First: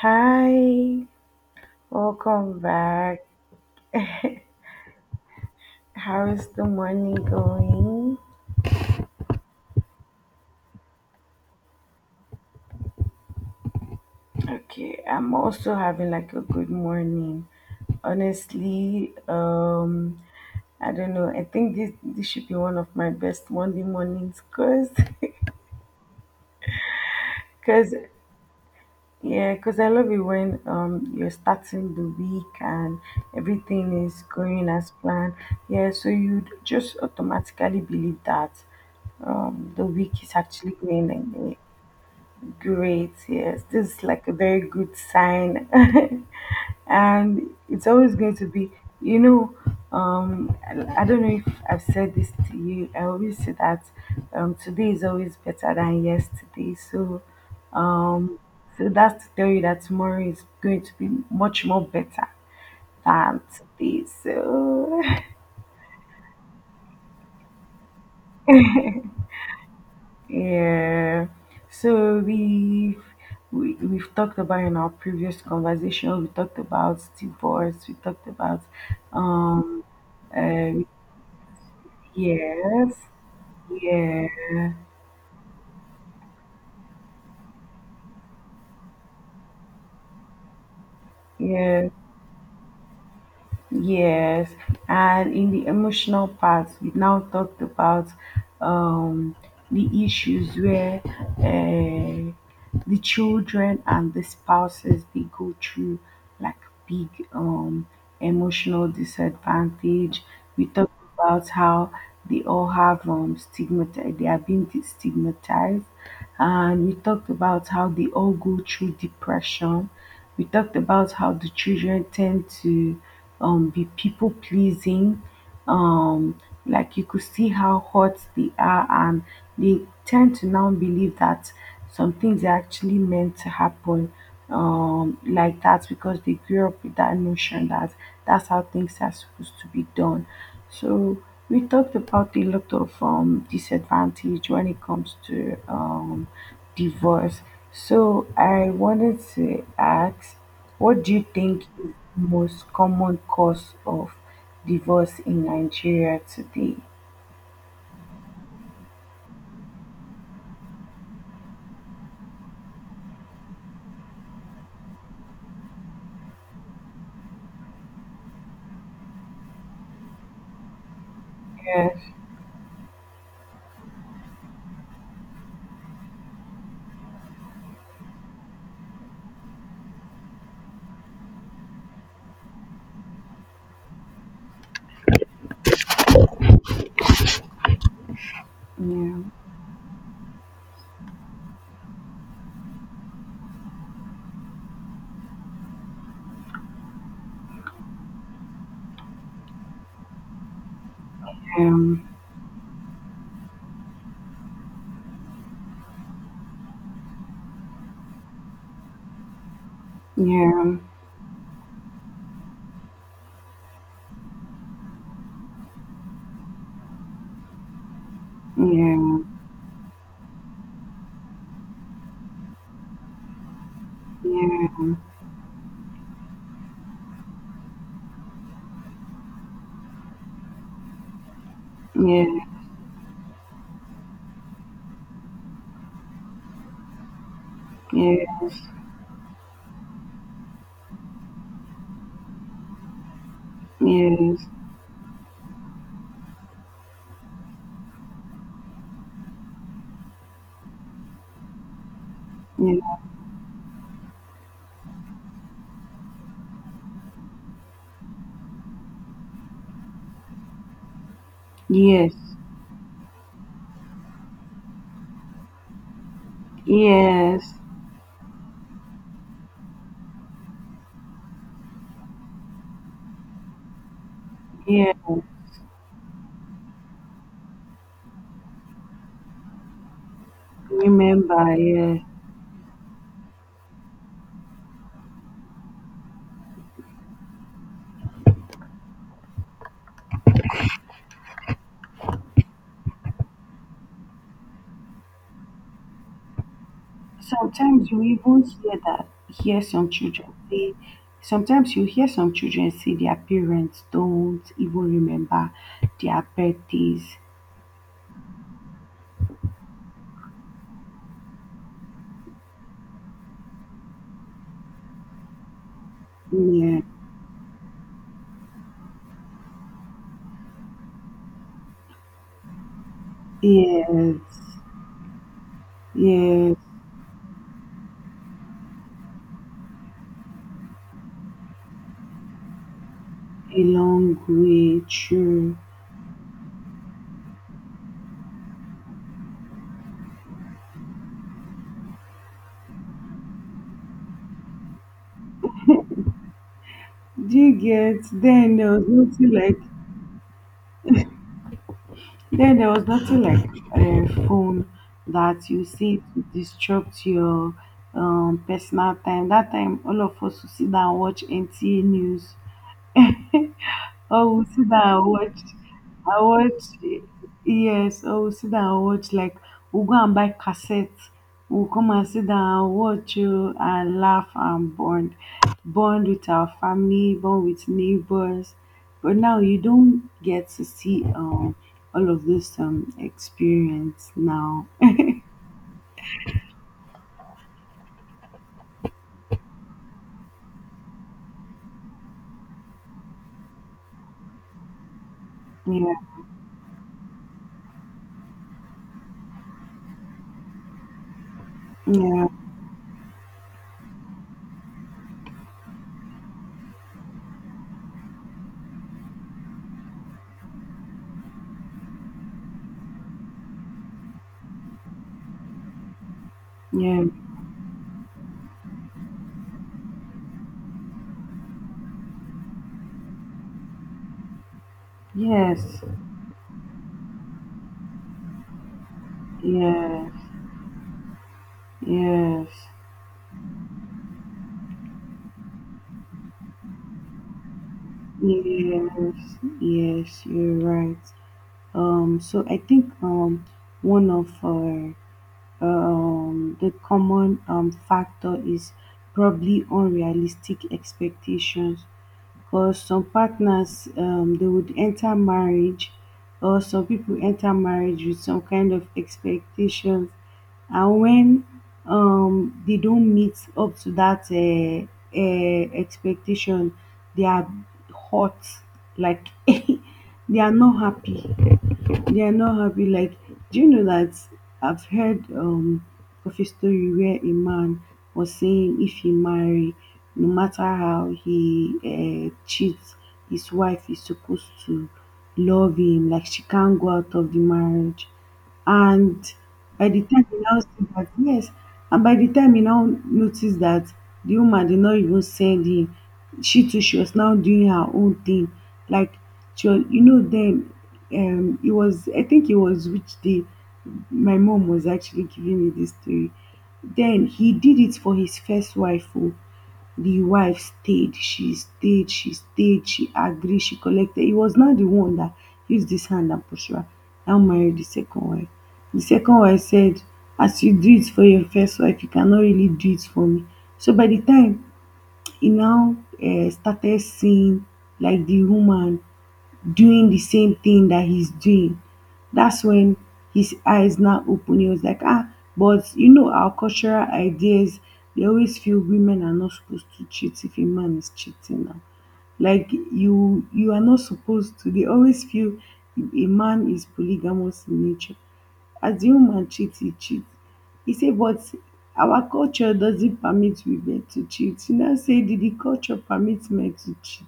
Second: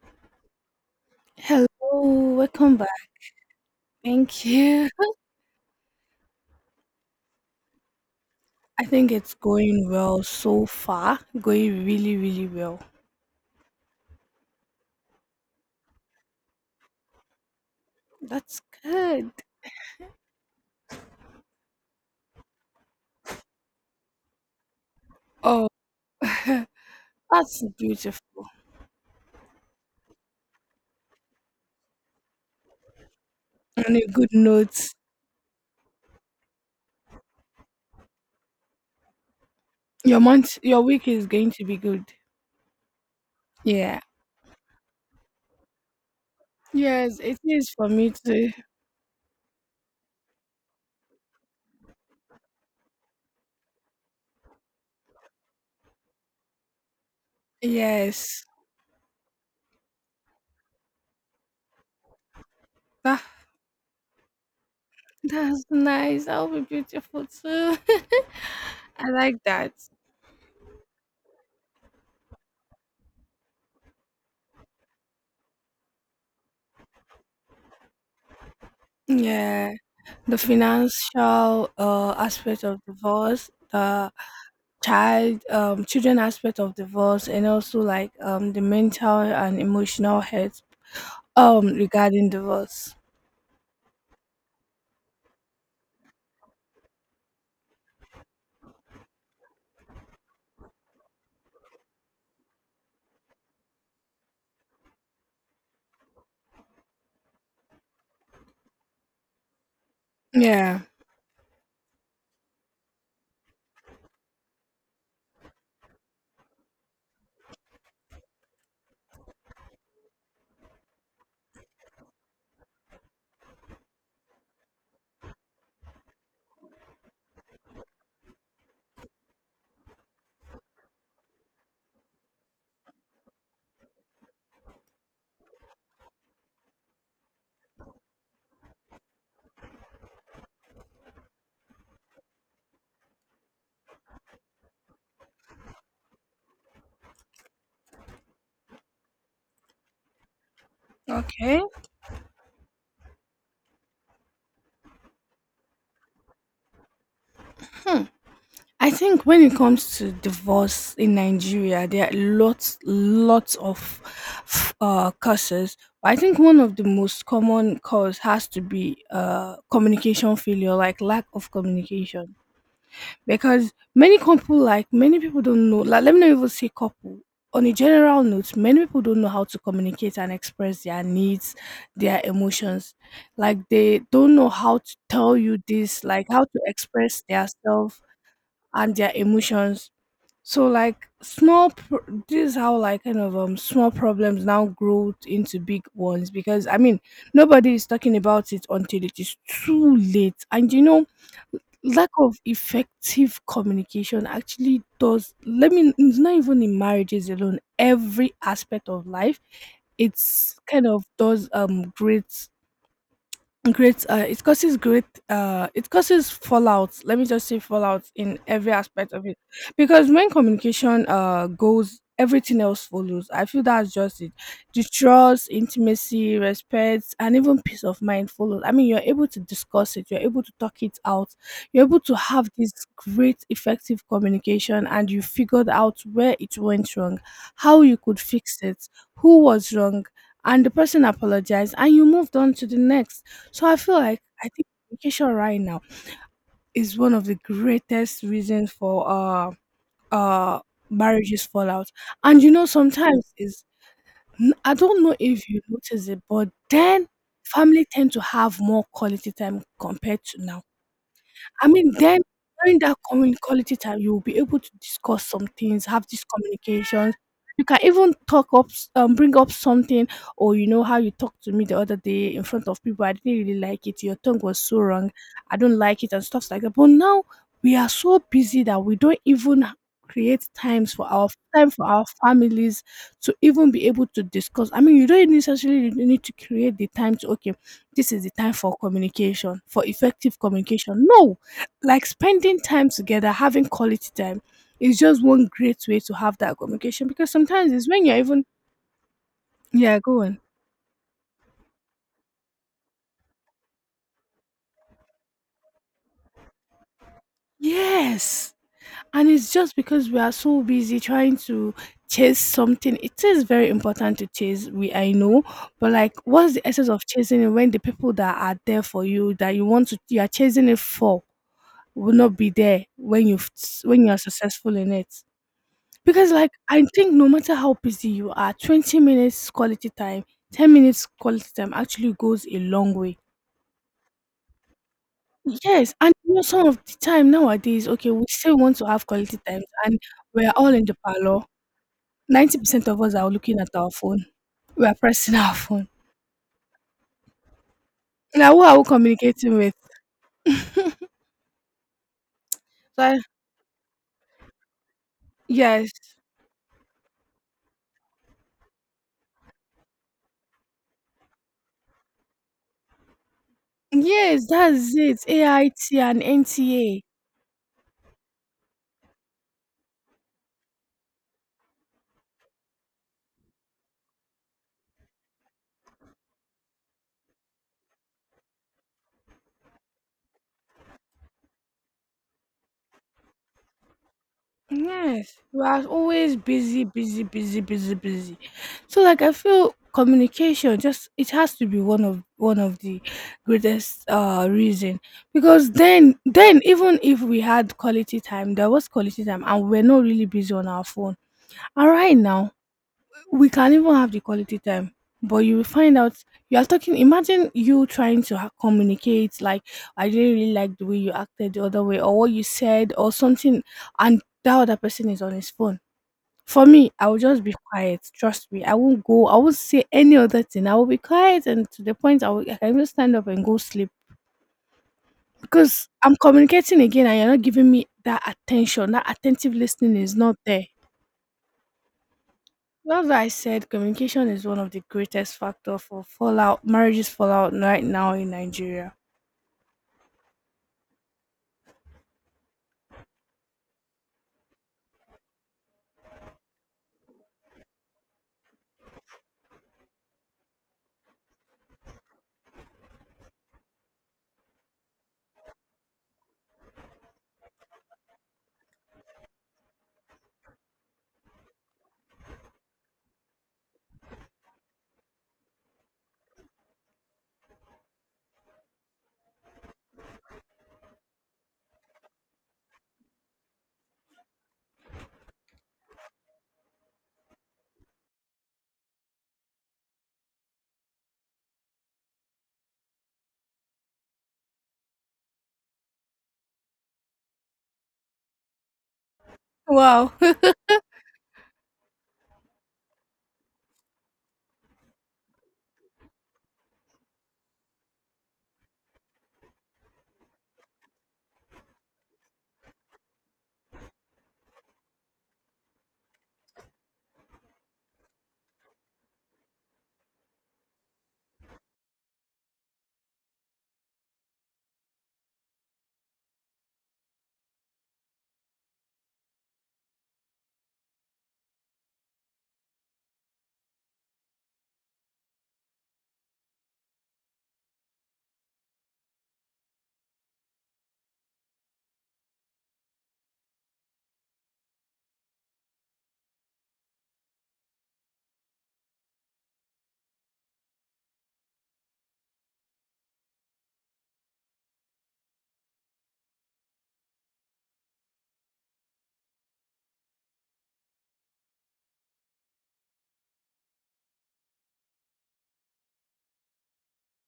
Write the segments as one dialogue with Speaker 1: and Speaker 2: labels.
Speaker 1: Hi,
Speaker 2: Hello,
Speaker 1: welcome
Speaker 2: welcome back.
Speaker 1: back.
Speaker 2: Thank you.
Speaker 1: How is the morning going?
Speaker 2: I think it's going well so far. Going really, really well.
Speaker 1: Okay, I'm also having like a good morning.
Speaker 2: That's
Speaker 1: Honestly,
Speaker 2: good.
Speaker 1: I don't know. I think this should be one of my best Monday mornings, cause,
Speaker 2: Oh, that's
Speaker 1: cause
Speaker 2: beautiful.
Speaker 1: yeah, cause I love it when you're starting the week and
Speaker 2: On
Speaker 1: everything
Speaker 2: a
Speaker 1: is
Speaker 2: good
Speaker 1: going
Speaker 2: note,
Speaker 1: as planned. Yeah, so you just automatically believe that the
Speaker 2: your
Speaker 1: week is
Speaker 2: month,
Speaker 1: actually
Speaker 2: your week
Speaker 1: going
Speaker 2: is going
Speaker 1: anyway.
Speaker 2: to be good.
Speaker 1: Great, yes. This
Speaker 2: Yeah.
Speaker 1: is like a very good sign.
Speaker 2: Yes, it
Speaker 1: And
Speaker 2: is
Speaker 1: it's
Speaker 2: for me
Speaker 1: always going to
Speaker 2: too.
Speaker 1: be, you know, I don't know if I've said this to you. I always say that today is always better than yesterday. So, um,
Speaker 2: Yes.
Speaker 1: so that's to tell you that tomorrow is going to be much more better
Speaker 2: Ah,
Speaker 1: than today. So,
Speaker 2: that's nice. That'll be beautiful too. I like that.
Speaker 1: Yeah. So we've talked about in our previous conversation, we talked about divorce, we talked about
Speaker 2: Yeah.
Speaker 1: um
Speaker 2: The
Speaker 1: uh,
Speaker 2: financial aspect of
Speaker 1: yes,
Speaker 2: divorce, the
Speaker 1: yeah,
Speaker 2: child children aspect of divorce, and also like the mental and emotional health
Speaker 1: yeah.
Speaker 2: regarding divorce.
Speaker 1: Yes, and in the emotional part, we now talked about um, the issues where uh, the children and the spouses they go through like big emotional disadvantage. We
Speaker 2: Yeah.
Speaker 1: talked about how they all have stigmatized, they are being stigmatized, and we talked about how they all go through depression. We talked about how the children tend to be people pleasing. Um, like you could see how hot they are, and they tend to now believe that some things are actually meant to happen like that because they grew up with that notion that that's how things are supposed to be done. So we talked about a lot of disadvantage when it comes to divorce, so I wanted to ask, what do you think
Speaker 2: Okay.
Speaker 1: is the most common cause of divorce in Nigeria today?
Speaker 2: I think when it comes to divorce in Nigeria, there are lots of causes. But I think one of the most common cause has to be communication failure, like lack of
Speaker 1: Yes.
Speaker 2: communication, because many couple, like many people don't know, like let me not even say couple, on a general note, many people don't know how to communicate and express their needs, their emotions. Like they don't know how to tell you this, like how to express their self and their
Speaker 1: Yeah.
Speaker 2: emotions. So like this is how, like, kind of small problems now grow into big ones, because I mean nobody is talking about it until it is too late, and you know lack of effective communication actually does, let me, it's not even in marriages alone, every aspect of life,
Speaker 1: Yeah.
Speaker 2: it's
Speaker 1: Yeah.
Speaker 2: kind of does great, great, it causes great, it causes fallout. Let me just say fallout in every aspect
Speaker 1: Yeah.
Speaker 2: of it, because when communication goes, everything else follows. I feel that's just it. The trust, intimacy, respect, and even peace of mind follows. I mean, you're able to discuss it, you're able to talk it out, you're able to
Speaker 1: Yeah.
Speaker 2: have this great, effective communication, and you figured out where it went wrong, how you
Speaker 1: Yeah.
Speaker 2: could
Speaker 1: Yes.
Speaker 2: fix it, who was wrong, and the person apologized, and you moved on to the next. So I feel like,
Speaker 1: Yes.
Speaker 2: I think communication right now is one of the greatest reasons for uh marriages fallout. And you know, sometimes is I don't know if you notice it, but then family tend to have more quality time compared to now. I mean,
Speaker 1: Yes.
Speaker 2: then
Speaker 1: Yes.
Speaker 2: during that commu quality time, you'll be able to discuss some things, have these communications.
Speaker 1: Yes.
Speaker 2: You can even talk up, bring up something, or you know how you talked to me the other day in front of people. I didn't really like it. Your tongue was so
Speaker 1: Yes.
Speaker 2: wrong. I don't like it, and stuff like that. But now we are so busy that we don't even create times for our
Speaker 1: Remember.
Speaker 2: time for
Speaker 1: Yes.
Speaker 2: our families to even be able to discuss. I mean, you don't necessarily need to create the time to, okay, this is the time for communication, for effective communication. No, like spending time together, having quality time is just one great way to have that communication, because sometimes it's
Speaker 1: Sometimes you
Speaker 2: when you're
Speaker 1: even
Speaker 2: even,
Speaker 1: hear that hear some
Speaker 2: yeah, go
Speaker 1: children
Speaker 2: on.
Speaker 1: say sometimes you hear some children say their parents don't even remember their birthdays.
Speaker 2: Yes. And it's just because we are so busy trying to chase something. It is very important to chase, we, I know, but like what's the
Speaker 1: Yeah.
Speaker 2: essence of chasing it when the people that are there for you that you want to, you are chasing it for, will not be there when you, when you
Speaker 1: Yes.
Speaker 2: are successful in it. Because, like,
Speaker 1: Yes.
Speaker 2: I think no matter how busy you are, 20 minutes quality time, 10 minutes quality time actually goes a long way.
Speaker 1: A long way true.
Speaker 2: Yes, and you know, some of the time nowadays, okay, we still want to have quality times, and we're all in the parlor. 90% of us are looking at our phone. We are pressing our phone.
Speaker 1: Do you get
Speaker 2: Now,
Speaker 1: then
Speaker 2: who
Speaker 1: there
Speaker 2: are we
Speaker 1: was nothing
Speaker 2: communicating
Speaker 1: like
Speaker 2: with?
Speaker 1: then there was
Speaker 2: So,
Speaker 1: nothing like a phone that you
Speaker 2: yes,
Speaker 1: see to disrupt your personal time. That time all of us would sit down and watch NTA news. Oh,
Speaker 2: yes,
Speaker 1: Sida,
Speaker 2: that's
Speaker 1: I
Speaker 2: it.
Speaker 1: watched.
Speaker 2: AIT
Speaker 1: I
Speaker 2: and
Speaker 1: watched.
Speaker 2: NTA.
Speaker 1: Yes. Oh, Sida, I watched. Like we'll go and buy cassettes. We'll come and sit down and watch you and laugh and bond, bond with our family, bond with neighbors. But now you don't get to see all of this experience now.
Speaker 2: Yes, we are always busy, busy, busy, busy, busy. So like I feel communication just, it has to be one of, one of the greatest reason, because
Speaker 1: Yeah.
Speaker 2: then even if we had quality time, there was quality time and we're not really busy on our phone. And right
Speaker 1: Yeah.
Speaker 2: now we can even have the quality time, but you will find out you are talking. Imagine you trying to communicate, like, I didn't really like the way you acted the other way, or what you said, or something, and that other person is on his phone. For me,
Speaker 1: Yeah.
Speaker 2: I will just be quiet. Trust me, I won't go. I won't say any other thing. I will be quiet, and to the point, I, will, I can just stand up and go sleep,
Speaker 1: Yes.
Speaker 2: because I'm communicating again, and you're not giving me that attention. That attentive listening is
Speaker 1: Yes.
Speaker 2: not there.
Speaker 1: Yes.
Speaker 2: Well, as I said, communication is one of the greatest factor for fallout, marriages fallout right now in Nigeria.
Speaker 1: Yes. Yes. You're right. So I think one of the common factor is probably unrealistic expectations. Because some partners they would enter marriage, or some people enter marriage with some kind of expectations, and when they don't meet up to that expectation, they are hot. Like they are not happy. Like, do you know that I've heard of a story where a man was saying if he marry, no matter how he cheats, his wife is supposed to love him. Like she can't go out of the marriage. And by the
Speaker 2: Wow.
Speaker 1: time he now see that yes, and by the time he now noticed that the woman did not even send him, she too she was now doing her own thing. Like she was, you know, then it was I think it was which day my mom was actually giving me this story. Then he did it for his first wife. Oh. The wife stayed, she stayed, she stayed, she agreed, she collected. It was not the one that used this hand and pushed her. Now married the second wife. The second wife said, as you do it for your first wife, you cannot really do it for me. So by the time he now started seeing like the woman doing the same thing that he's doing. That's when his eyes now open. He was like, ah, but you know, our cultural ideas, they always feel women are not supposed to cheat if a man is cheating now. Like you are not supposed to, they always feel a man is polygamous in nature, as the woman cheat he cheat, he said. But our culture doesn't permit women to cheat, she now say, did the culture permit men to cheat?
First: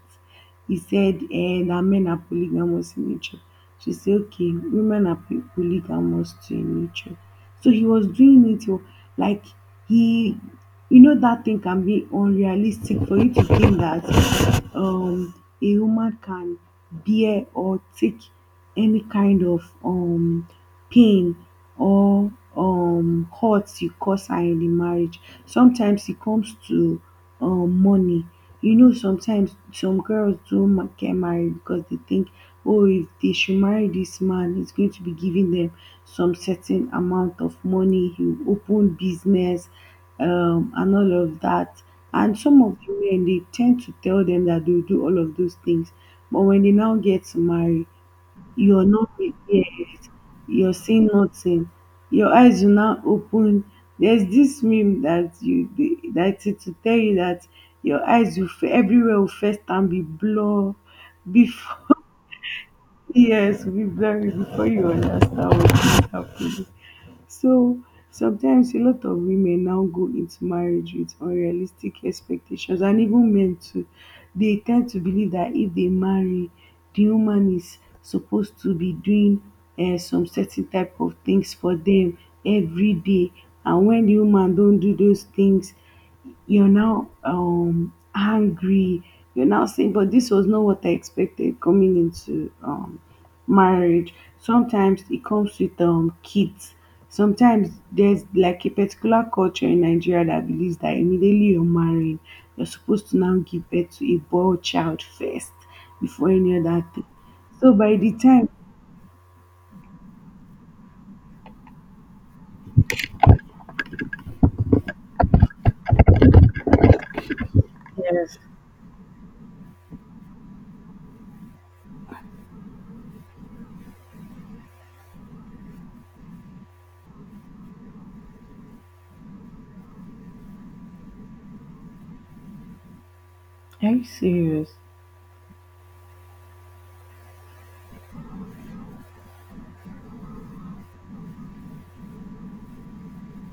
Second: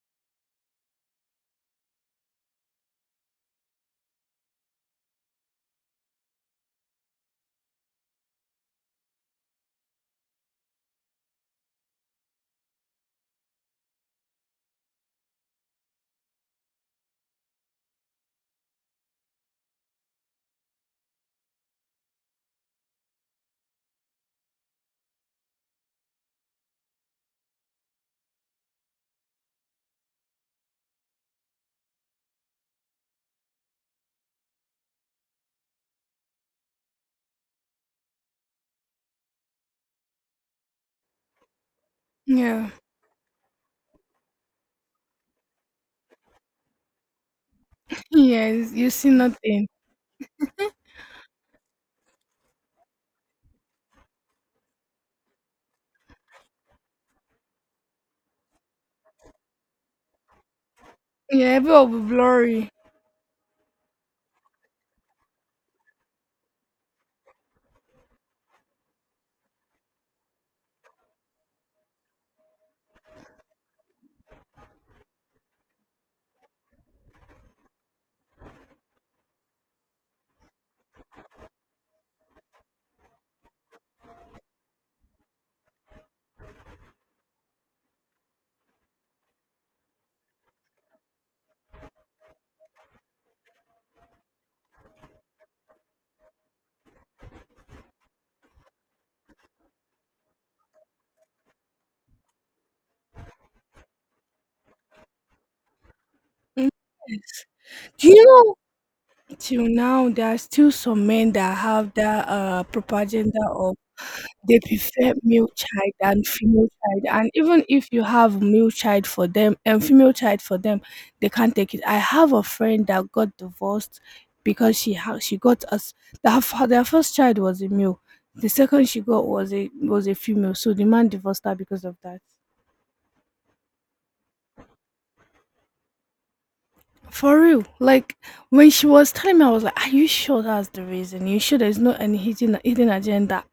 Speaker 1: He said eh, that men are polygamous in nature. She said okay, women are polygamous too in nature. So he was doing it oh, like he, you know that thing can be unrealistic for you to think that um a woman can bear or take any kind of pain or hurt you cause her in the marriage. Sometimes it comes to money. You know sometimes some girls don't get married because they think oh if they should marry this man he's going to be giving them some certain amount of money, he will open business and all of that. And some
Speaker 2: Yeah.
Speaker 1: of the men they tend to tell them that they'll do all of those things. But when they now get married,
Speaker 2: Yes,
Speaker 1: your
Speaker 2: you see
Speaker 1: not be you're
Speaker 2: nothing.
Speaker 1: seeing nothing, your eyes will now open. There's this meme that you dey that it will tell you that your eyes will everywhere will first and be blur
Speaker 2: Yeah, everyone
Speaker 1: before
Speaker 2: will be blurry.
Speaker 1: yes, will be blurry before you understand what is happening. So sometimes a lot of women now go into marriage with unrealistic expectations and even men too. They tend to believe that if they marry, the woman is supposed to be doing some certain type of things for them every day. And when the woman don't do those things, you're now angry. You're now saying, but this was not what I expected coming into marriage. Sometimes it comes with kids. Sometimes there's like a particular culture in Nigeria that believes that immediately you're married, you're supposed to now give birth to a boy child first before any
Speaker 2: Mm.
Speaker 1: other thing.
Speaker 2: Yes.
Speaker 1: So by
Speaker 2: Do
Speaker 1: the
Speaker 2: you
Speaker 1: time
Speaker 2: know, till now there are still some men that have that propaganda. They prefer male child than female child. And even if you
Speaker 1: yes,
Speaker 2: have male child for them and female child for them, they can't take it. I have a friend that got divorced because she got us, their their first child was a male. The second she got was a female. So the man divorced her because of that.
Speaker 1: are you serious?
Speaker 2: For real. Like when she was telling me, I was like, are you sure that's the reason? You sure there's no any hidden agenda?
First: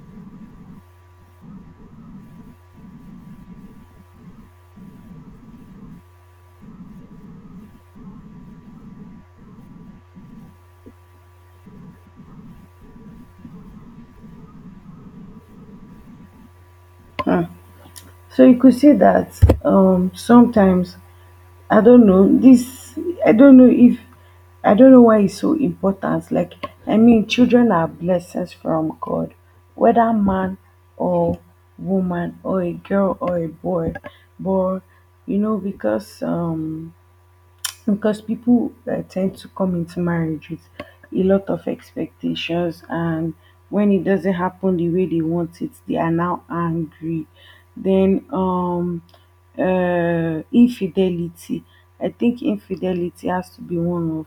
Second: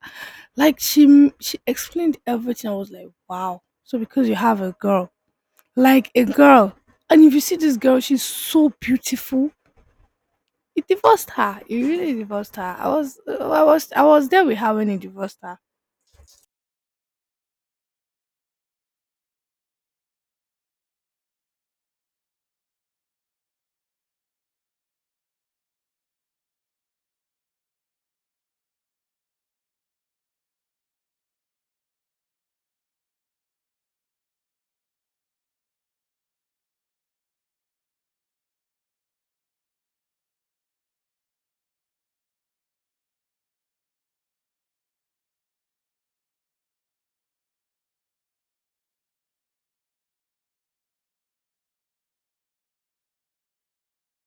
Speaker 2: Like she explained everything. I was like, wow. So because you have a girl, like a girl. And if you see this girl, she's so beautiful. He divorced her. He really divorced her. I was there with her when he divorced her.
Speaker 1: So you could see that sometimes I don't know this I don't know if I don't know why it's so important. Like I mean, children are blessings from God, whether man or woman or a girl or a boy. But you know, because people tend to come into marriage with a lot of expectations and when it doesn't happen the way they want it they are now angry. Then infidelity, I think infidelity has to be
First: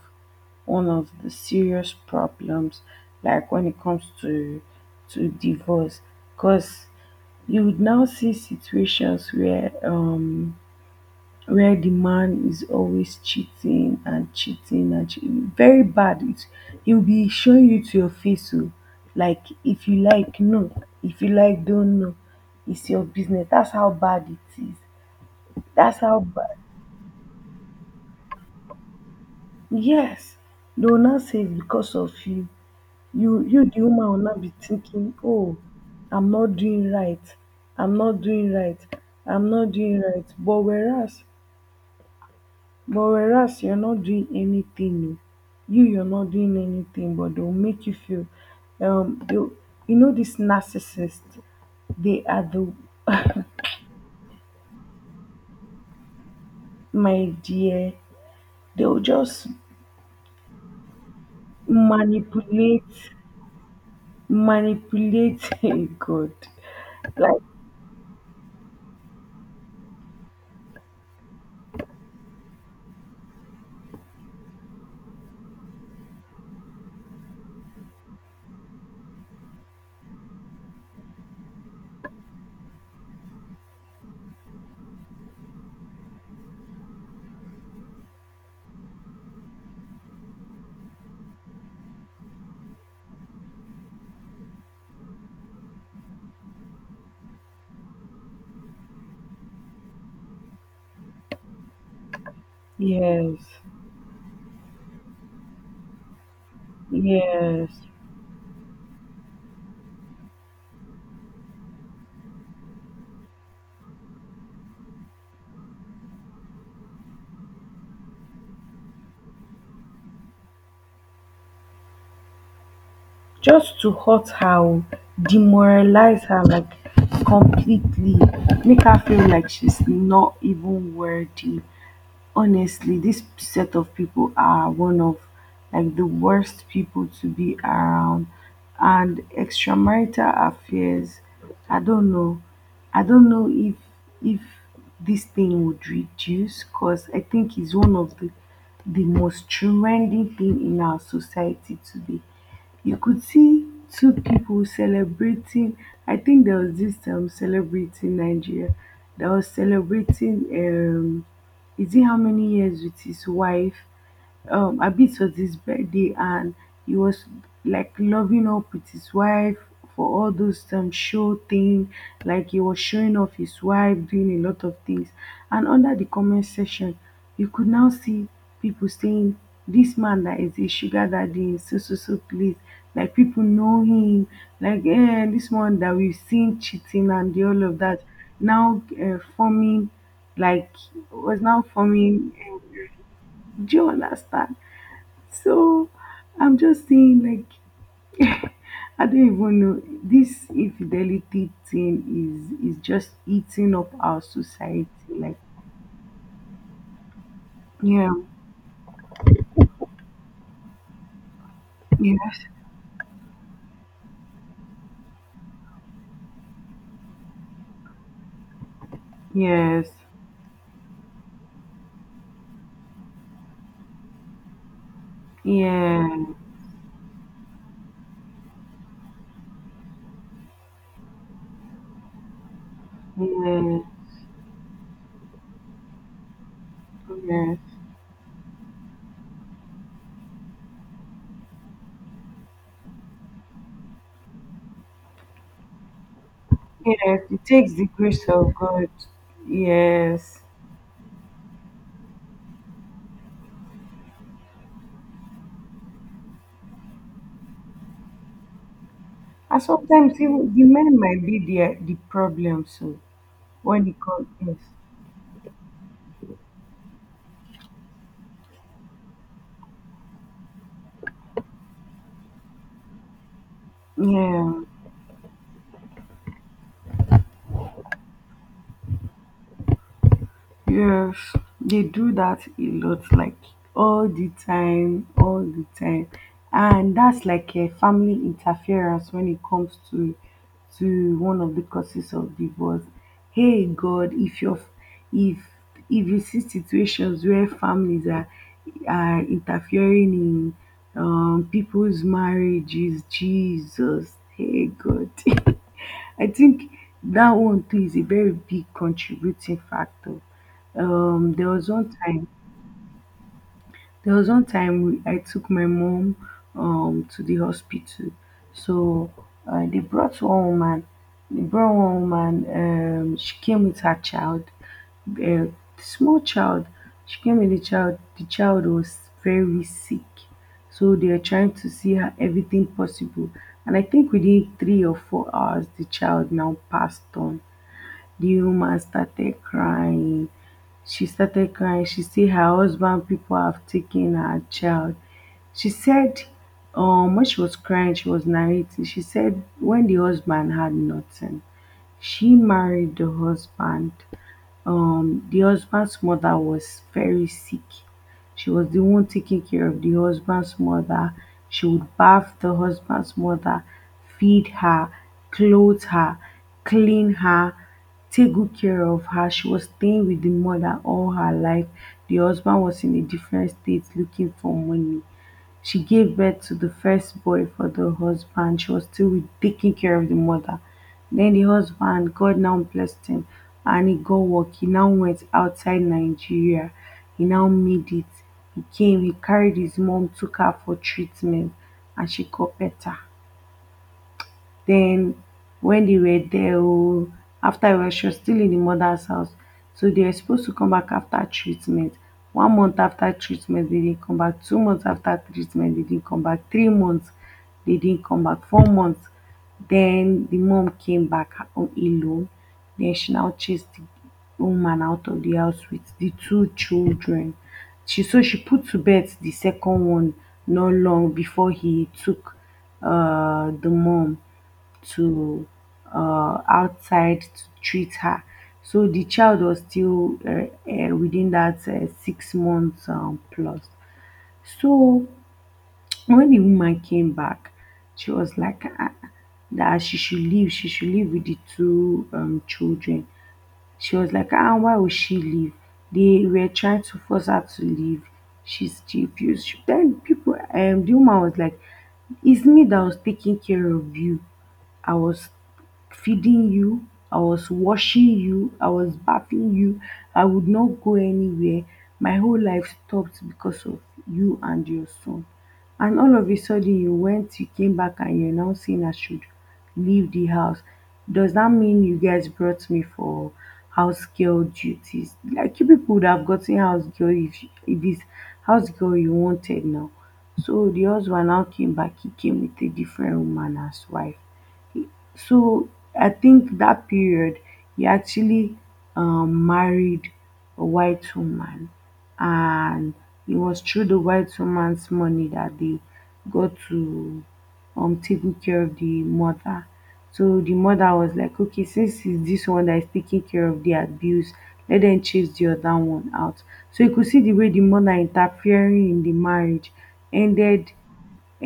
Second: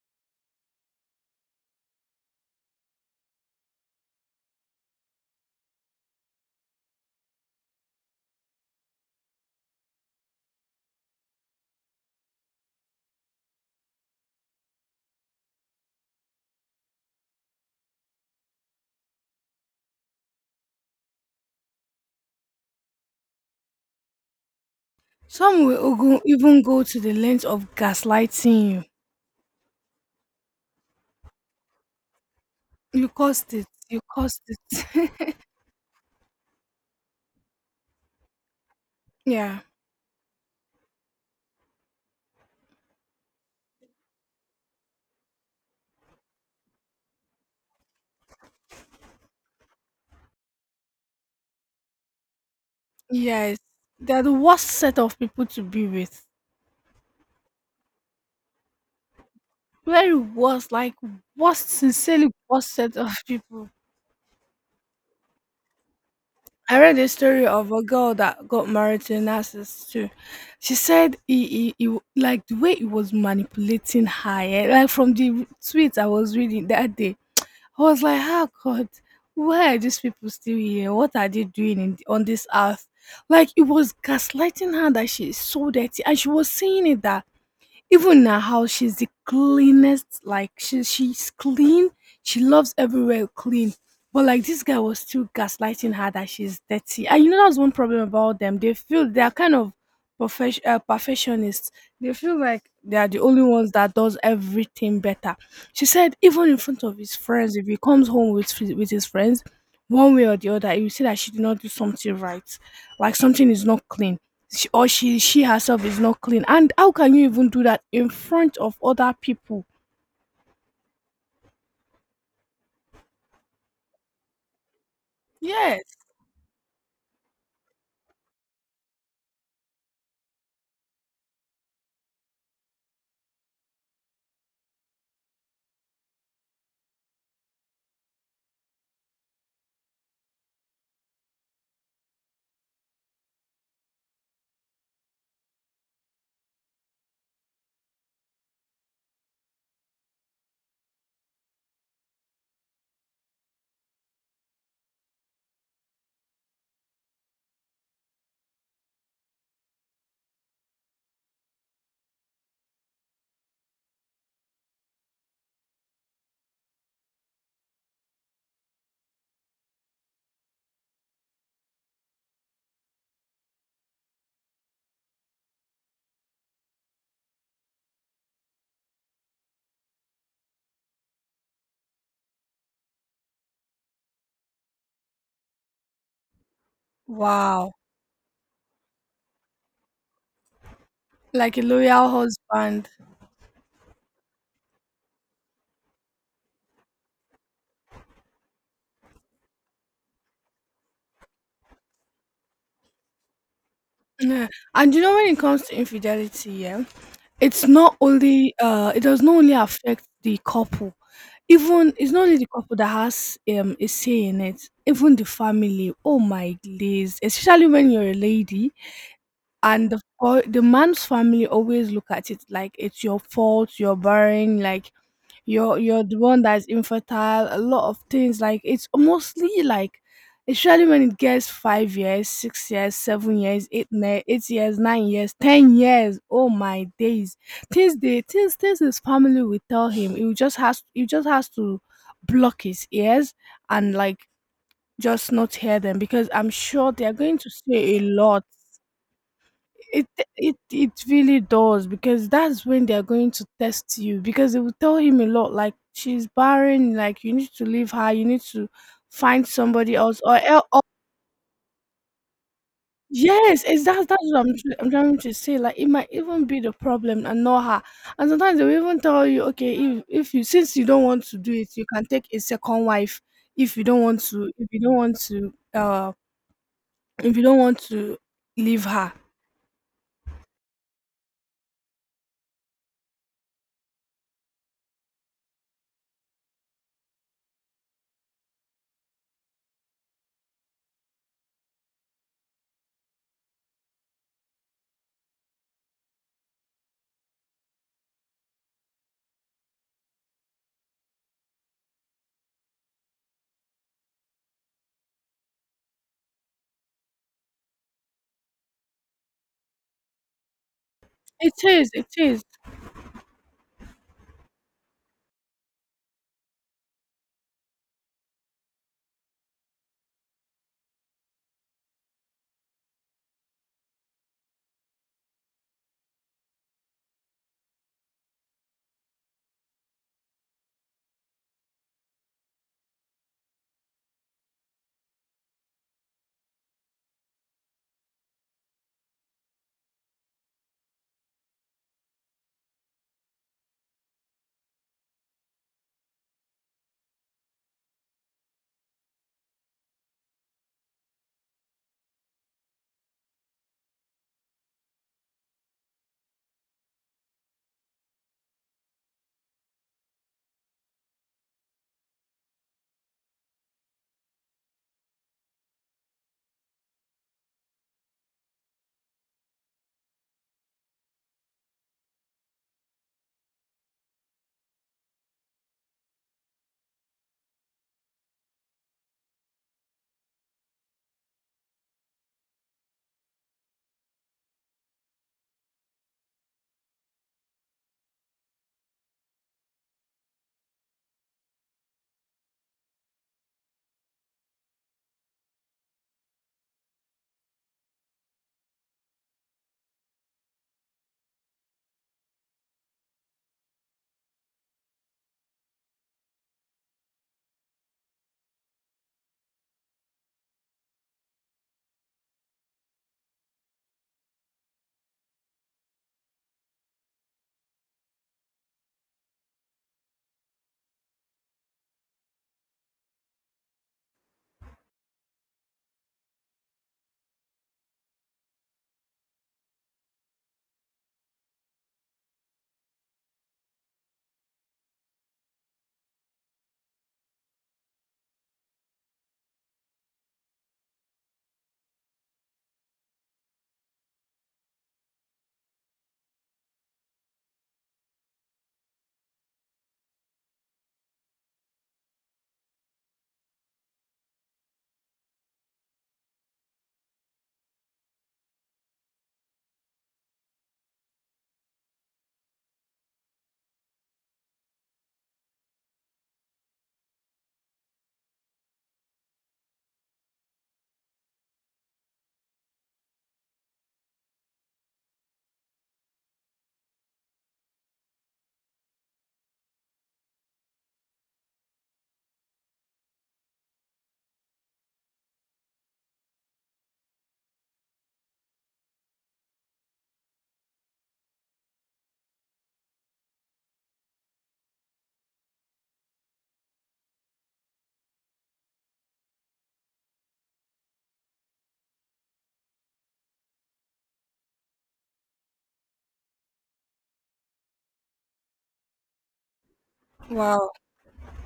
Speaker 1: one of the serious problems, like when it comes to divorce, because you would now see situations where the man is always cheating and cheating and cheating. Very bad. It, he'll be showing you to your face. So, like, if you like, no. If you like, don't know. It's your business. That's how bad it is.
Speaker 2: Some will
Speaker 1: That's how bad.
Speaker 2: even go to the length of gaslighting you.
Speaker 1: Yes. They will not say it's because of you.
Speaker 2: You
Speaker 1: You,
Speaker 2: caused
Speaker 1: you,
Speaker 2: it.
Speaker 1: the
Speaker 2: You
Speaker 1: woman, will not
Speaker 2: caused
Speaker 1: be
Speaker 2: it.
Speaker 1: thinking, oh, I'm not doing right. I'm not doing right. I'm
Speaker 2: Yeah.
Speaker 1: not doing right. But whereas you're not doing anything oh, you're not doing anything but they'll make you feel they'll, you know these narcissists they are the
Speaker 2: Yes. They're the worst set of people to be with.
Speaker 1: my dear, they'll just
Speaker 2: Very worst, like worst, sincerely worst
Speaker 1: manipulate,
Speaker 2: set of people.
Speaker 1: manipulate. Hey god,
Speaker 2: I read a
Speaker 1: like
Speaker 2: story of a girl that got married to a narcissist too. She said like the way he was manipulating her. Eh, like from the tweets I was reading that day, I was like, "How, God? Why are these people still here? What are they doing in, on this earth?" Like, it was gaslighting her that she is so dirty, and she was saying it that even in her house, she's the cleanest. Like she's clean. She loves everywhere clean. But like this guy was still gaslighting her that she's dirty. And you know, that's one problem about them. They feel they are kind of perfection, perfectionists. They feel like they are the
Speaker 1: yes
Speaker 2: only ones that does everything better. She said even in front of his friends, if
Speaker 1: yes
Speaker 2: he comes home with his friends, one way or the other, you see that she did not do something right. Like something is not clean, or she herself is not clean. And how can you even do that in front of other people?
Speaker 1: just to hurt her oh,
Speaker 2: Yes.
Speaker 1: demoralize her like completely make her feel like she's not even worthy. Honestly this set of people are one of like the worst people to be around. And extramarital affairs, i don't know I don't know if this thing would reduce because I think it's one of the most trending thing in our society today. You could see two people celebrating. I think there was this celebrating Nigeria that was celebrating is it how many years with his wife? Abis was his birthday and he was like loving up with his wife for all those show thing, like he was showing off his wife doing a lot of things, and under the comment section you could now see people saying this man that is a sugar daddy is so so so please, like people know him, like eh, this one that we've seen cheating and the all
Speaker 2: Wow.
Speaker 1: of that, now forming, like was
Speaker 2: Like a
Speaker 1: now
Speaker 2: loyal
Speaker 1: forming eh,
Speaker 2: husband.
Speaker 1: do you understand? So I'm just saying, like, I don't even know. This infidelity thing is just eating up our
Speaker 2: Yeah.
Speaker 1: society.
Speaker 2: And you know, when
Speaker 1: Like,
Speaker 2: it comes to infidelity, yeah, it's not
Speaker 1: yeah,
Speaker 2: only it does not only affect the couple. Even it's not only
Speaker 1: yes,
Speaker 2: the couple that has a say in it. Even the family, oh my days, especially when you're a lady,
Speaker 1: yes,
Speaker 2: and the man's family always look at it like it's your fault, you're barren. Like you're
Speaker 1: yeah,
Speaker 2: the one that's infertile, a lot of things. Like it's mostly like, especially when it gets 5 years, 6 years, 7 years,
Speaker 1: yeah,
Speaker 2: 8 years, 9 years, 10 years, oh my days,
Speaker 1: yes,
Speaker 2: things they things things his family will tell him, he will just has, he just has to block his ears, and like just not hear them, because I'm sure they're
Speaker 1: yes.
Speaker 2: going
Speaker 1: It
Speaker 2: to
Speaker 1: takes the
Speaker 2: say a
Speaker 1: grace
Speaker 2: lot.
Speaker 1: of God.
Speaker 2: it
Speaker 1: Yes,
Speaker 2: it really does, because that's when they are going to test you, because they will tell him a lot, like she's barren, like you need to leave her, you need to find
Speaker 1: and
Speaker 2: somebody
Speaker 1: sometimes
Speaker 2: else, or
Speaker 1: even the
Speaker 2: or,
Speaker 1: men might be the problem. So
Speaker 2: yes, it's
Speaker 1: when it
Speaker 2: that, that's
Speaker 1: comes,
Speaker 2: what I'm,
Speaker 1: yes,
Speaker 2: I'm trying to say, like, it might even be the problem and not her. And sometimes they will even tell you, okay, if you, since you don't want to do it, you can take a second wife, if you don't want
Speaker 1: yeah.
Speaker 2: to, if you don't want to if you don't want to leave her.
Speaker 1: Yes, they do that a lot, like all the time, and that's like a family interference when it comes to one of the causes of divorce. Hey God, if if you see situations where families are interfering in people's marriages, Jesus, hey God. I think that one too is a very big contributing factor. Um, there
Speaker 2: It
Speaker 1: was
Speaker 2: is,
Speaker 1: one
Speaker 2: it
Speaker 1: time,
Speaker 2: is.
Speaker 1: there was one time I took my mom to the hospital. So they brought one woman. They brought one woman. She came with her child, a small child. She came with the child. The child was very sick. So they are trying to see her everything possible. And I think within 3 or 4 hours, the child now passed on. Leo Ma started crying. She started crying. She said her husband people have taken her child. She said, when she was crying, she was narrating. She said, when the husband had nothing, she married the husband the husband's mother was very sick. She was the one taking care of the husband's mother. She would bath the husband's mother, feed her, clothe her, clean her, take good care of her. She was staying with the mother all her life. The husband was in a different state looking for money. She gave birth to the first boy for the husband. She was still taking care of the mother. Then the husband, God now blessed him and he got work. He now went outside Nigeria. He now made it. He came, he carried his mom, took her for treatment, and she got better. Then wen dey were there ooo, after, well, she was still in the mother's house, so they were supposed to come back after treatment. 1 month after treatment they didn't come back, 2 months after treatment they didn't come back, 3 months they didn't come back, 4 months. Then the mom came back on alone, then she now chased the woman out of the house with the two children. She put to birth the second one not long before he took the mom to outside to treat her. So the child was still within that 6 months plus. So when the woman came back, she was like that she should leave. She should leave with the two children. She was like, ah, why would she leave? They were trying to force her to leave. She refused. Then people, the woman was like, it's me that was taking care of you. I was feeding you, I was washing you, I was bathing you, I would not go anywhere. My whole life stopped because of you and your son. And all of a sudden, you went, you came back, and you're now saying I should leave the house. Does that mean you guys brought me for house girl duties? Like, you people would have gotten house girl if it's house girl you wanted now. So the husband now came back, he came with a different woman as wife. So I think that period he actually married a white woman, and it was through the white woman's money that they got to taking care of the mother. So the mother was like, okay, since it's this one that is taking care of the abuse, let them chase the other one out. So you could see the way the mother interfering in the marriage
Speaker 2: Wow.
Speaker 1: ended,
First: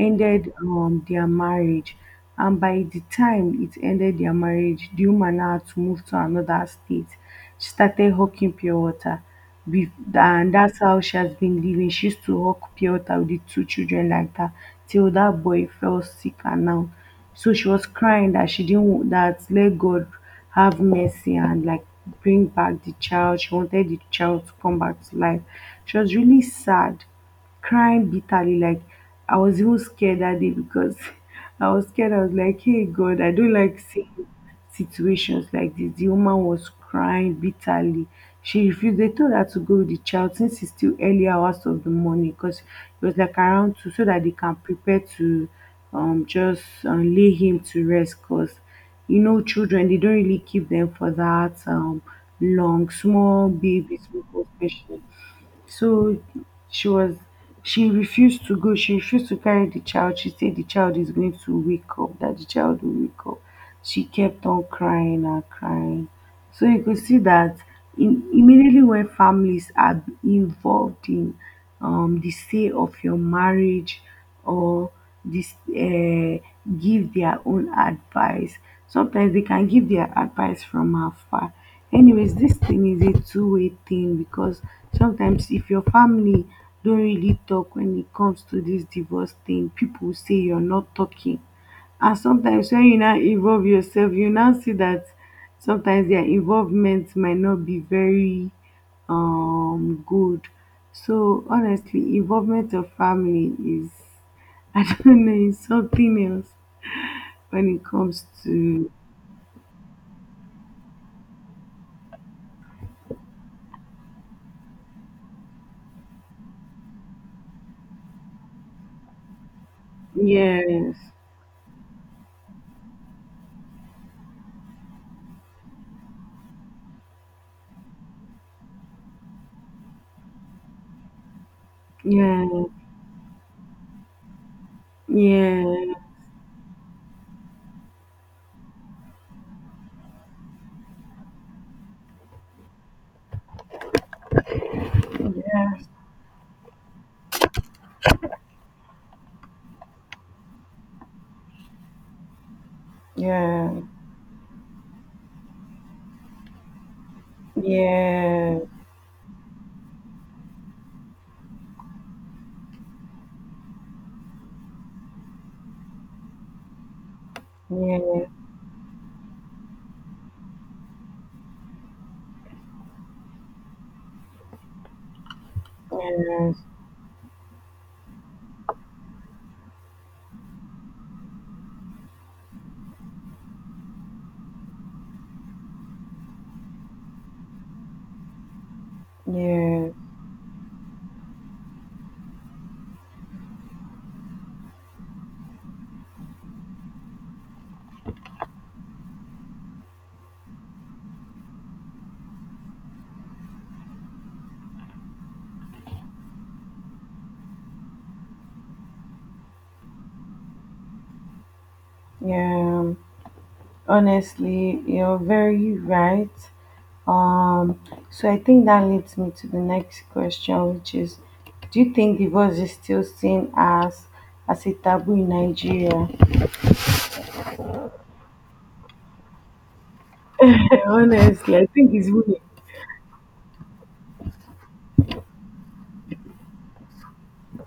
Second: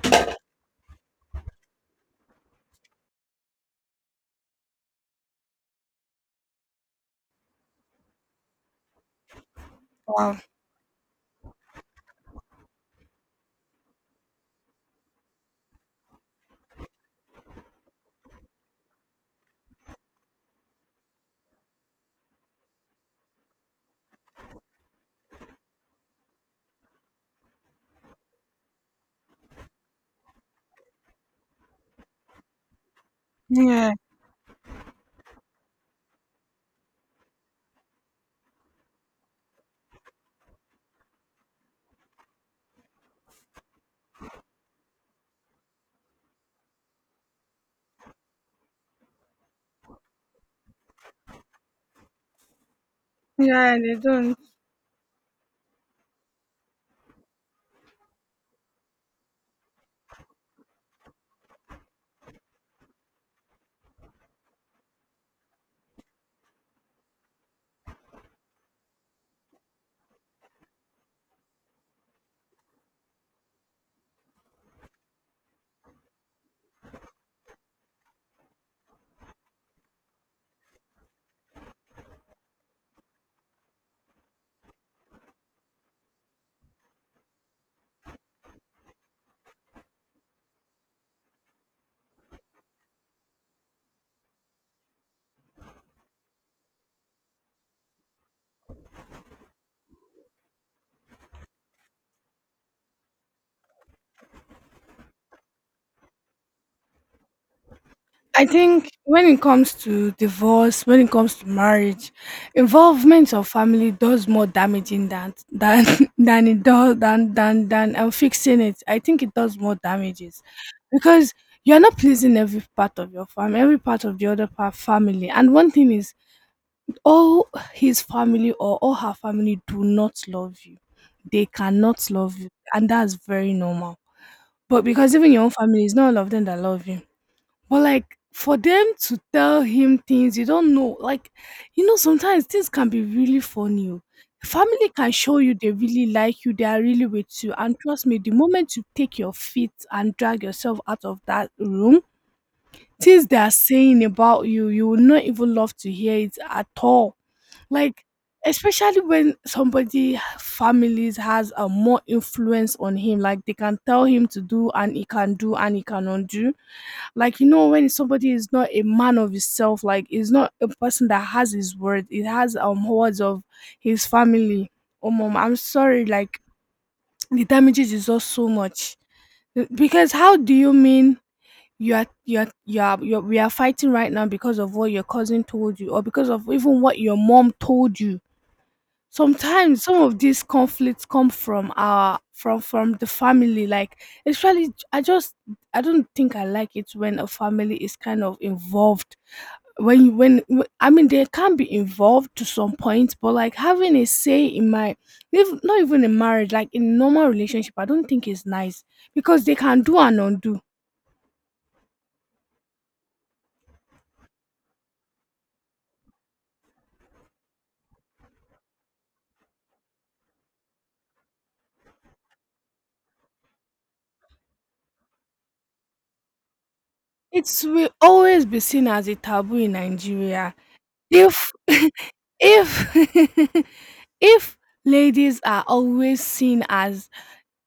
Speaker 1: ended their marriage. And by the time it ended their marriage, the woman now had to move to another state. She started hawking pure water with,
Speaker 2: Wow.
Speaker 1: and that's how she has been living. She used to hawk pure water with the two children like that till that boy fell sick and now. So she was crying that she didn't wa- that let God have mercy and like bring back the child. She wanted the child to come back to life. She was really sad, crying bitterly. Like, I was even scared that day because I was scared. I was like, "Hey God, I don't like
Speaker 2: Yeah.
Speaker 1: seeing situations like this." The woman was crying bitterly. She refused. They told her to go with the child since it's still early hours of the morning because it was like around two, so that they can prepare to just lay him to rest. Cause you know, children they don't really keep them for that long, small
Speaker 2: Yeah, they
Speaker 1: babies,
Speaker 2: don't.
Speaker 1: especially. So she was, she refused to go, she refused to carry the child. She said the child is going to wake up, that the child will wake up. She kept on crying and crying. So you could see that immediately when families are involved in the say of your marriage or this give their own advice, sometimes they can give their advice from afar. Anyways, this thing is a two-way thing because sometimes if your family don't really talk when it comes to this divorce thing, people say you're not talking. And sometimes when you now involve yourself, you now see that sometimes their involvement might not be very good. So honestly, involvement of family is, I don't know, it's something else when it comes
Speaker 2: I think
Speaker 1: to.
Speaker 2: when it comes to divorce, when it comes to marriage, involvement of family does more damaging than than it does, than and fixing it. I think it does more damages,
Speaker 1: Yes.
Speaker 2: because you're not pleasing every part of your family, every part of the other part family. And one thing is, all his family or all her family do not love you. They cannot love
Speaker 1: Yeah,
Speaker 2: you, and that's very normal. But because even your own
Speaker 1: yeah,
Speaker 2: family,
Speaker 1: yeah,
Speaker 2: it's not all of them that love you. But like for them to tell him things you don't know, like, sometimes things can be really funny. Oh. Family can show you they really like you, they are really with you. And trust me, the moment you take your feet and drag yourself out of that room, things they are
Speaker 1: yeah,
Speaker 2: saying about you, you will not even love to hear it at all. Like,
Speaker 1: yeah, yeah,
Speaker 2: especially when somebody families has a more influence on him, like they can tell him to do and he can do and he cannot do. Like, when somebody is not a man of himself, like is not a person that has his word, it has words of his family. Oh mom, I'm sorry, like
Speaker 1: yeah,
Speaker 2: the damages is just so much. Because how do you mean you're, we are fighting right now because of what your cousin told you or because of even what your mom told you. Sometimes
Speaker 1: yeah,
Speaker 2: some of these conflicts come from our from the family, like actually, I don't think I like it when a family is kind of involved. When you when when- i mean they can be involved to some point, but like having a say in my, not even in marriage, like in normal relationship, I don't think is nice, because they can do and undo.
Speaker 1: yeah. Honestly, you're very right. Um, so I think that leads me to the next question, which is, do you think divorce is still seen as a taboo in Nigeria?
Speaker 2: It will always be seen as a taboo in Nigeria. They
Speaker 1: Honestly, I think it's weird.
Speaker 2: if if Ladies are always seen as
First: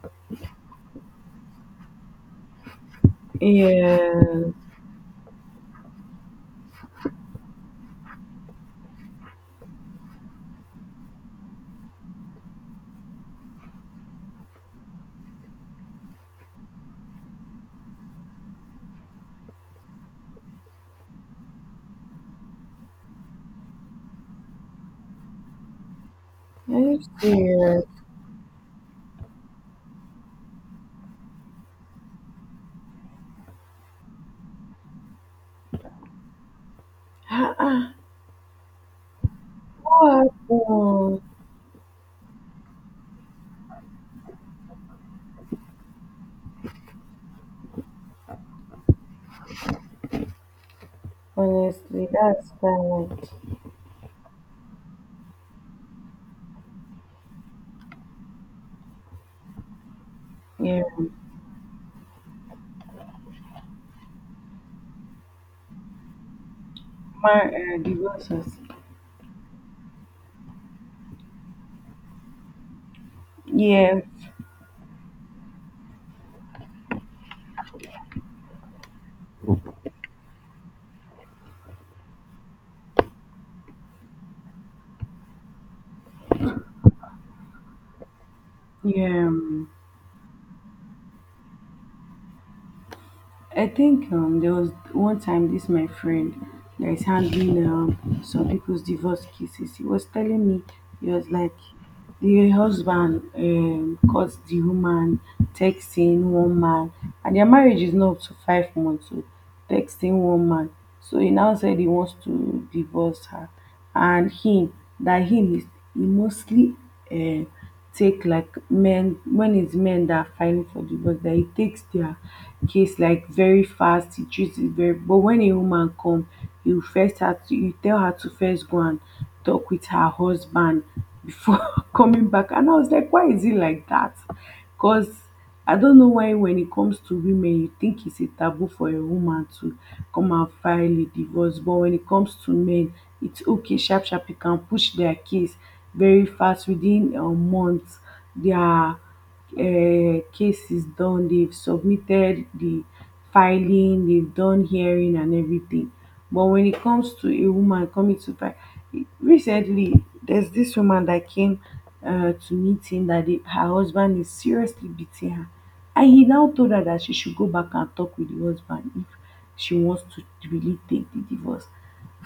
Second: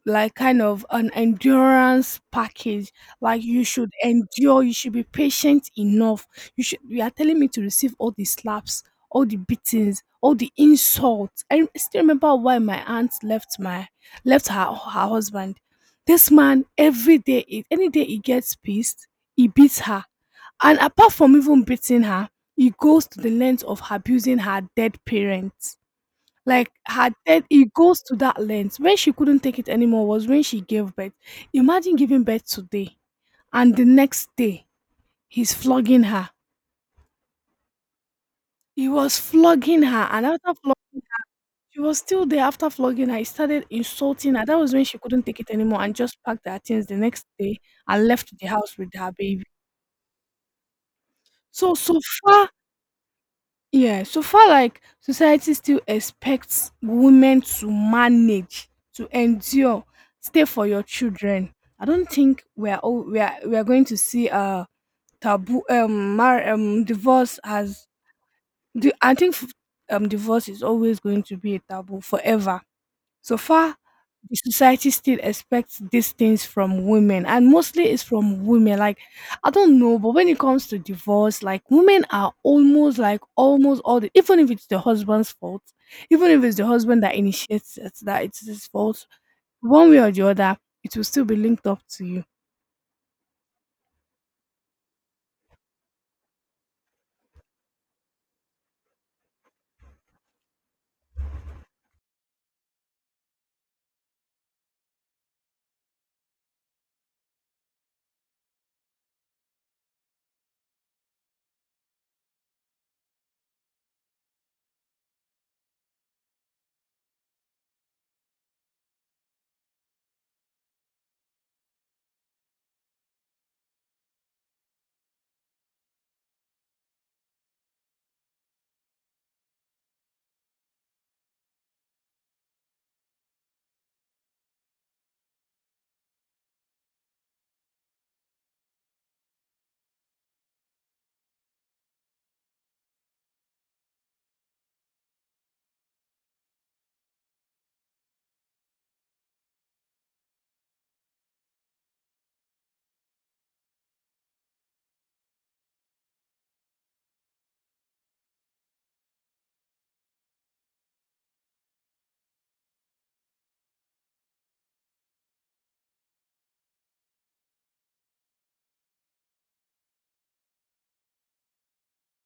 Speaker 2: like kind of an endurance package, like you should
Speaker 1: Yeah.
Speaker 2: endure, you should be patient enough. You are telling me to receive all the slaps, all the beatings, all the insults. I still remember why my aunt left her husband. This man, every day, any day he gets pissed, he beats her. And apart from even beating her, he goes to the length of abusing her dead parents, like
Speaker 1: Are
Speaker 2: her death,
Speaker 1: you?
Speaker 2: it goes to that length. When she couldn't take it anymore was when she gave birth. Imagine giving birth today, and the next day he's flogging her.
Speaker 1: Ah, ah.
Speaker 2: He was flogging her, and
Speaker 1: What
Speaker 2: after flogging,
Speaker 1: happened?
Speaker 2: she was still there. After flogging her, he started insulting her. That was when she couldn't take it anymore, and just packed her things the next day and left the house with her baby. So
Speaker 1: Honestly, that's
Speaker 2: far.
Speaker 1: bad.
Speaker 2: Yeah, so far, like society still expects women to manage, to endure, stay for
Speaker 1: Yeah,
Speaker 2: your children. I don't think we are all, we are going to see
Speaker 1: my
Speaker 2: divorce as
Speaker 1: divorces.
Speaker 2: the I think divorce is always going to be a taboo forever. So far,
Speaker 1: Yeah,
Speaker 2: the society still expects these things from women, and mostly it's from women. Like, I don't know, but when it comes to divorce, like women are almost, like almost all the, even if it's the husband's fault, even if it's the husband that initiates it, that it's his fault,
Speaker 1: yeah.
Speaker 2: one way or the other, it will still be linked up to you.
Speaker 1: I think there was one time this my friend that is handling some people's divorce cases. He was telling me, he was like, the husband caught the woman texting one man, and their marriage is not up to 5 months. So texting one man, so he now said he wants to divorce her, and him, that him is, he mostly uh, take like men when it's men that are fighting for divorce, that he takes their case like very fast. He treats it very. But when a woman come, he will first have to you tell her to first go and talk with her husband before coming back. And I was like, why is it like that? Because I don't know why when it comes to women, you think it's a taboo for a woman to come and file a divorce. But when it comes to men, it's okay, sharp, sharp. You can push their case very fast within a month. Their case is done. They've submitted the filing, they've done hearing and everything. But when it comes to a woman coming to buy, recently there's this woman that came to meet him that her husband is seriously beating her. And he now told her that she should go back and talk with the husband if she wants to really take the divorce.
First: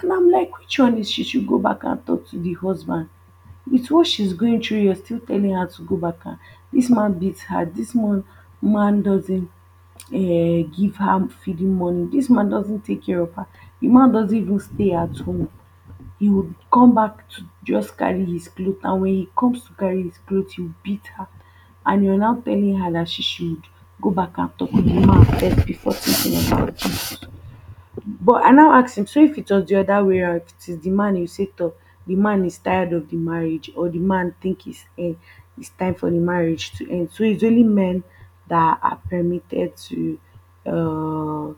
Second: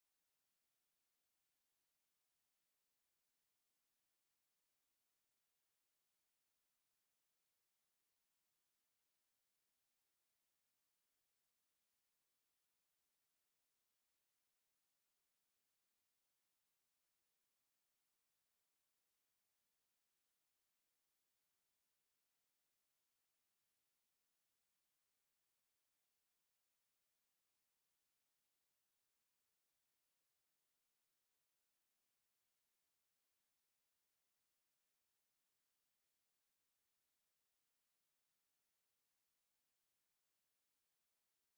Speaker 1: And I'm like, which one is she should go back and talk to the husband? With what she's going through, you're still telling her to go back. And this man beats her, this man doesn't give her feeding money, dis man doesn't take care of her, the man doesn't even stay at home. He would come back to just carry his cloth, and when he comes to carry his cloth he will beat her. And you're now telling her that she should go back and talk to the man first before thinking about it. But I now ask him, so if it was the other way round, if it is di man usator the man is tired of the marriage or the man think it's time for the marriage to end, so it's only men that are permitted to uh,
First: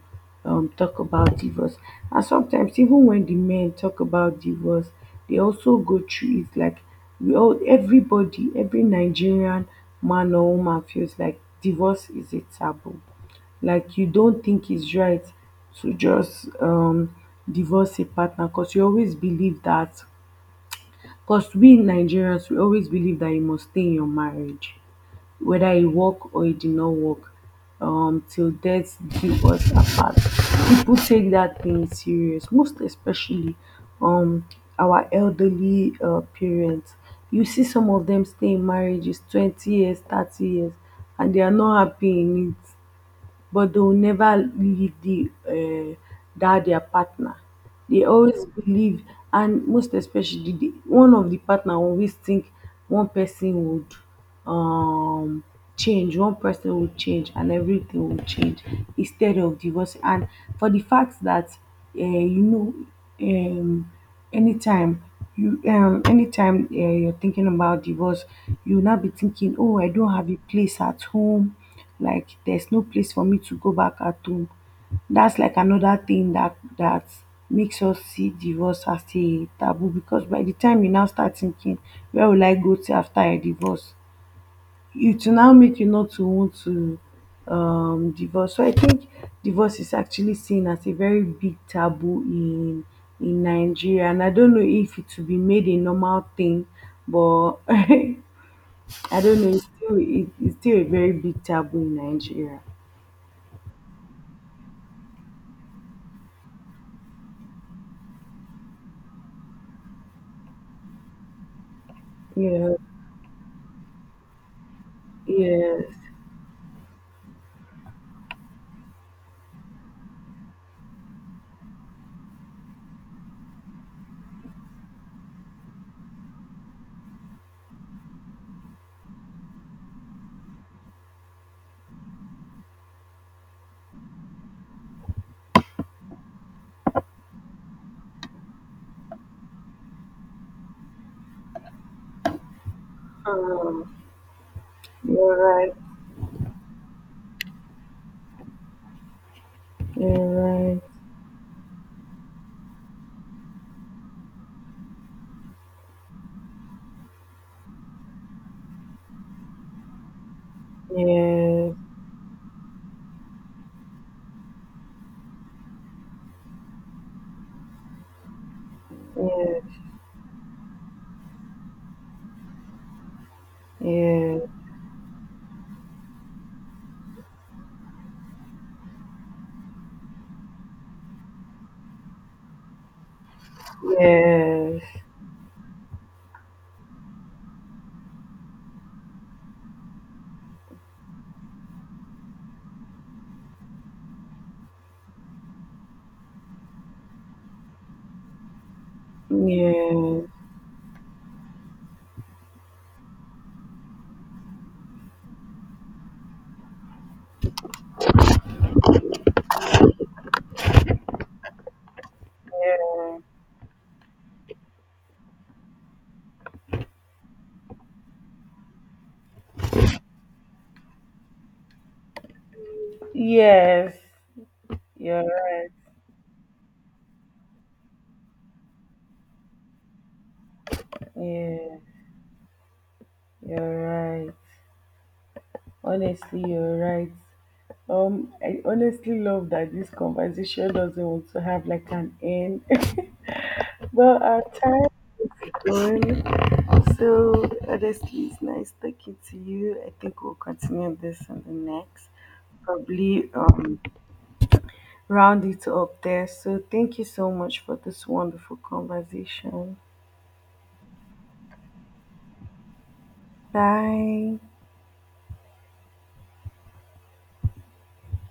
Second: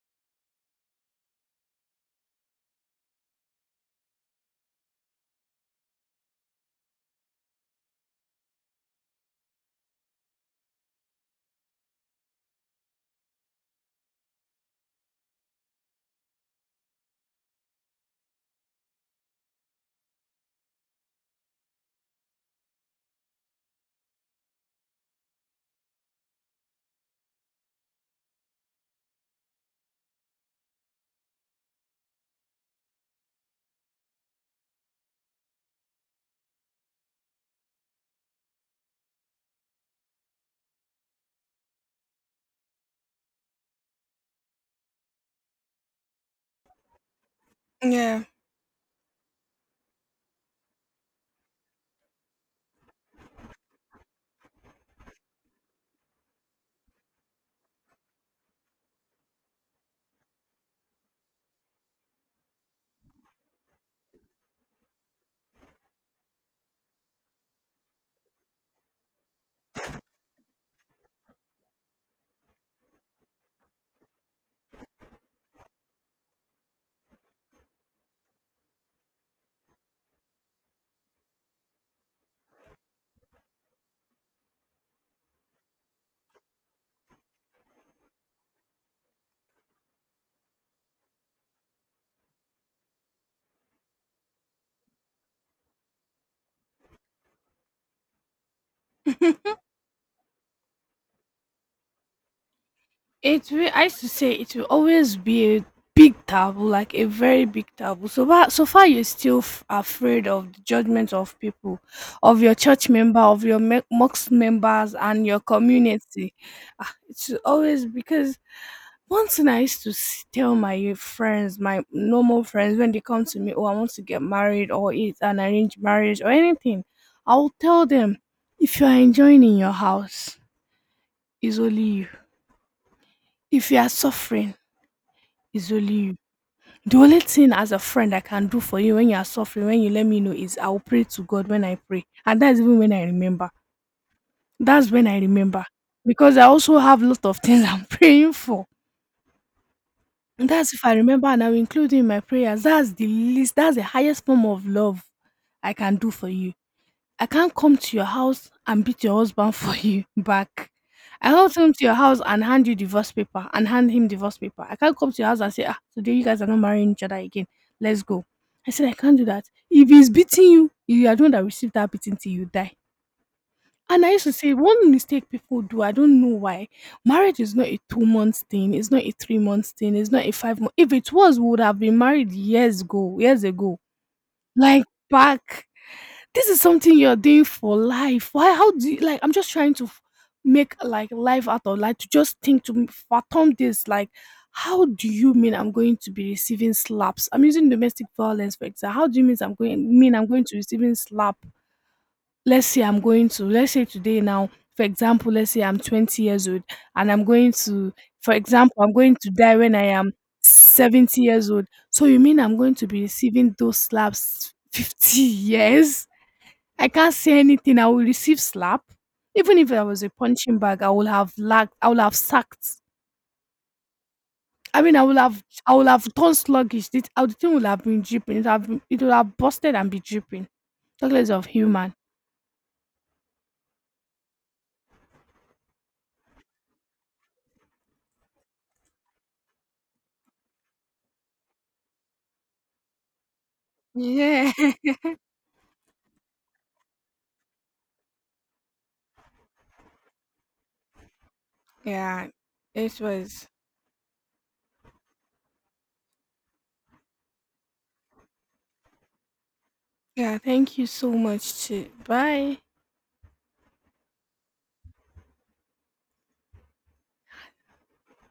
Speaker 1: talk about divorce. And sometimes even when the men talk about divorce, they also go through it. Like, we all, everybody, every Nigerian man or woman feels like divorce is a taboo. Like, you don't think it's right to just divorce a partner, because you always believe that, because we Nigerians we always believe that you must stay in your marriage whether it work or it did not work, till death do us apart. People take that thing serious, most especially um our elderly parents. You see some of them stay in marriages 20 years, 30 years, and they are not happy in it. But they'll never leave the that their partner. They
Speaker 2: Yeah.
Speaker 1: always believe, and most especially one of the partner always think one person would um change, one person would change, and everything will change instead of divorce. And for the fact that you know, um, anytime you anytime you're thinking about divorce, you'll not be thinking, oh, I don't have a place at home, like there's no place for me to go back at home. That's like another thing that makes us see divorce as a taboo, because by the time you now start thinking where will I go to after I divorce, it will now make you not to want to divorce. So I think divorce is actually seen as a very big taboo in Nigeria, and I don't know if it will be made a normal thing, but I don't know, it's still it's still a very big taboo in Nigeria.
Speaker 2: It will. I used to say it will always be a big taboo, like a very big taboo. So far, so far, you're still afraid of the judgment of people, of your
Speaker 1: Yes.
Speaker 2: church member, of your mosque members, and your
Speaker 1: Yes.
Speaker 2: community. Ah, it's always because one thing I used to tell my friends, my normal friends, when they come to me, oh, I want to get married, or it's an arranged marriage, or anything, I'll tell them, if you are enjoying in your house, it's only you. If you are suffering, it's only you. The only thing as a friend I can do for you when you are suffering, when you let me know, is I will pray to God when I pray. And that's even when I remember.
Speaker 1: Um,
Speaker 2: That's when I
Speaker 1: you're
Speaker 2: remember.
Speaker 1: right.
Speaker 2: Because I also have a lot of things I'm praying for.
Speaker 1: You're
Speaker 2: And that's
Speaker 1: right.
Speaker 2: if I remember, and I will include in my prayers. That's the least, that's the highest form of love I can do for you. I can't come to your house and beat your husband for you back. I can't come
Speaker 1: Yes,
Speaker 2: to your house and hand you divorce paper and hand him divorce paper. I can't come to your house and say, ah, today you guys are not marrying each other again. Let's go. I said, I can't do that.
Speaker 1: yes,
Speaker 2: If he's beating you, you are the one that received that beating till you die. And I used to
Speaker 1: yes,
Speaker 2: say, one mistake people do, I don't know why. Marriage is not a 2-month thing, it's not a 3-month thing, it's not a 5-month. If it was, we would have been married years ago, years ago.
Speaker 1: yes,
Speaker 2: Like,
Speaker 1: yes,
Speaker 2: back, this is something you're doing for life. Why? How do you like? I'm just trying to make like life out of like to just think to fathom this. Like, how do you mean I'm going to be receiving slaps? I'm using domestic violence, for example. How do you mean I'm
Speaker 1: yes.
Speaker 2: going mean I'm
Speaker 1: You're
Speaker 2: going to receiving slap? Let's say I'm going to. Let's say today now. For example, let's say I'm 20 years old and I'm going to. For example, I'm going to die when I am 70 years old. So you mean I'm going to be receiving those slaps 50 years? I can't say anything. I will receive slap. Even if I was a punching bag, I would have lagged. I would have sucked. I mean, I would have.
Speaker 1: right.
Speaker 2: I would have turned sluggish. This, I the thing would have been dripping. It would have busted and be dripping. Talk less of
Speaker 1: Yeah,
Speaker 2: human.
Speaker 1: you're right. Honestly, you're right. I honestly love that this conversation doesn't want to have like an end. Well, our
Speaker 2: Yeah.
Speaker 1: time is gone. So honestly, it's nice talking to you. I think we'll continue this on the next,
Speaker 2: Yeah. It
Speaker 1: probably
Speaker 2: was.
Speaker 1: round it up there. So thank you so much for this wonderful conversation.
Speaker 2: Yeah. Thank you so much. Too. Bye.
Speaker 1: Bye.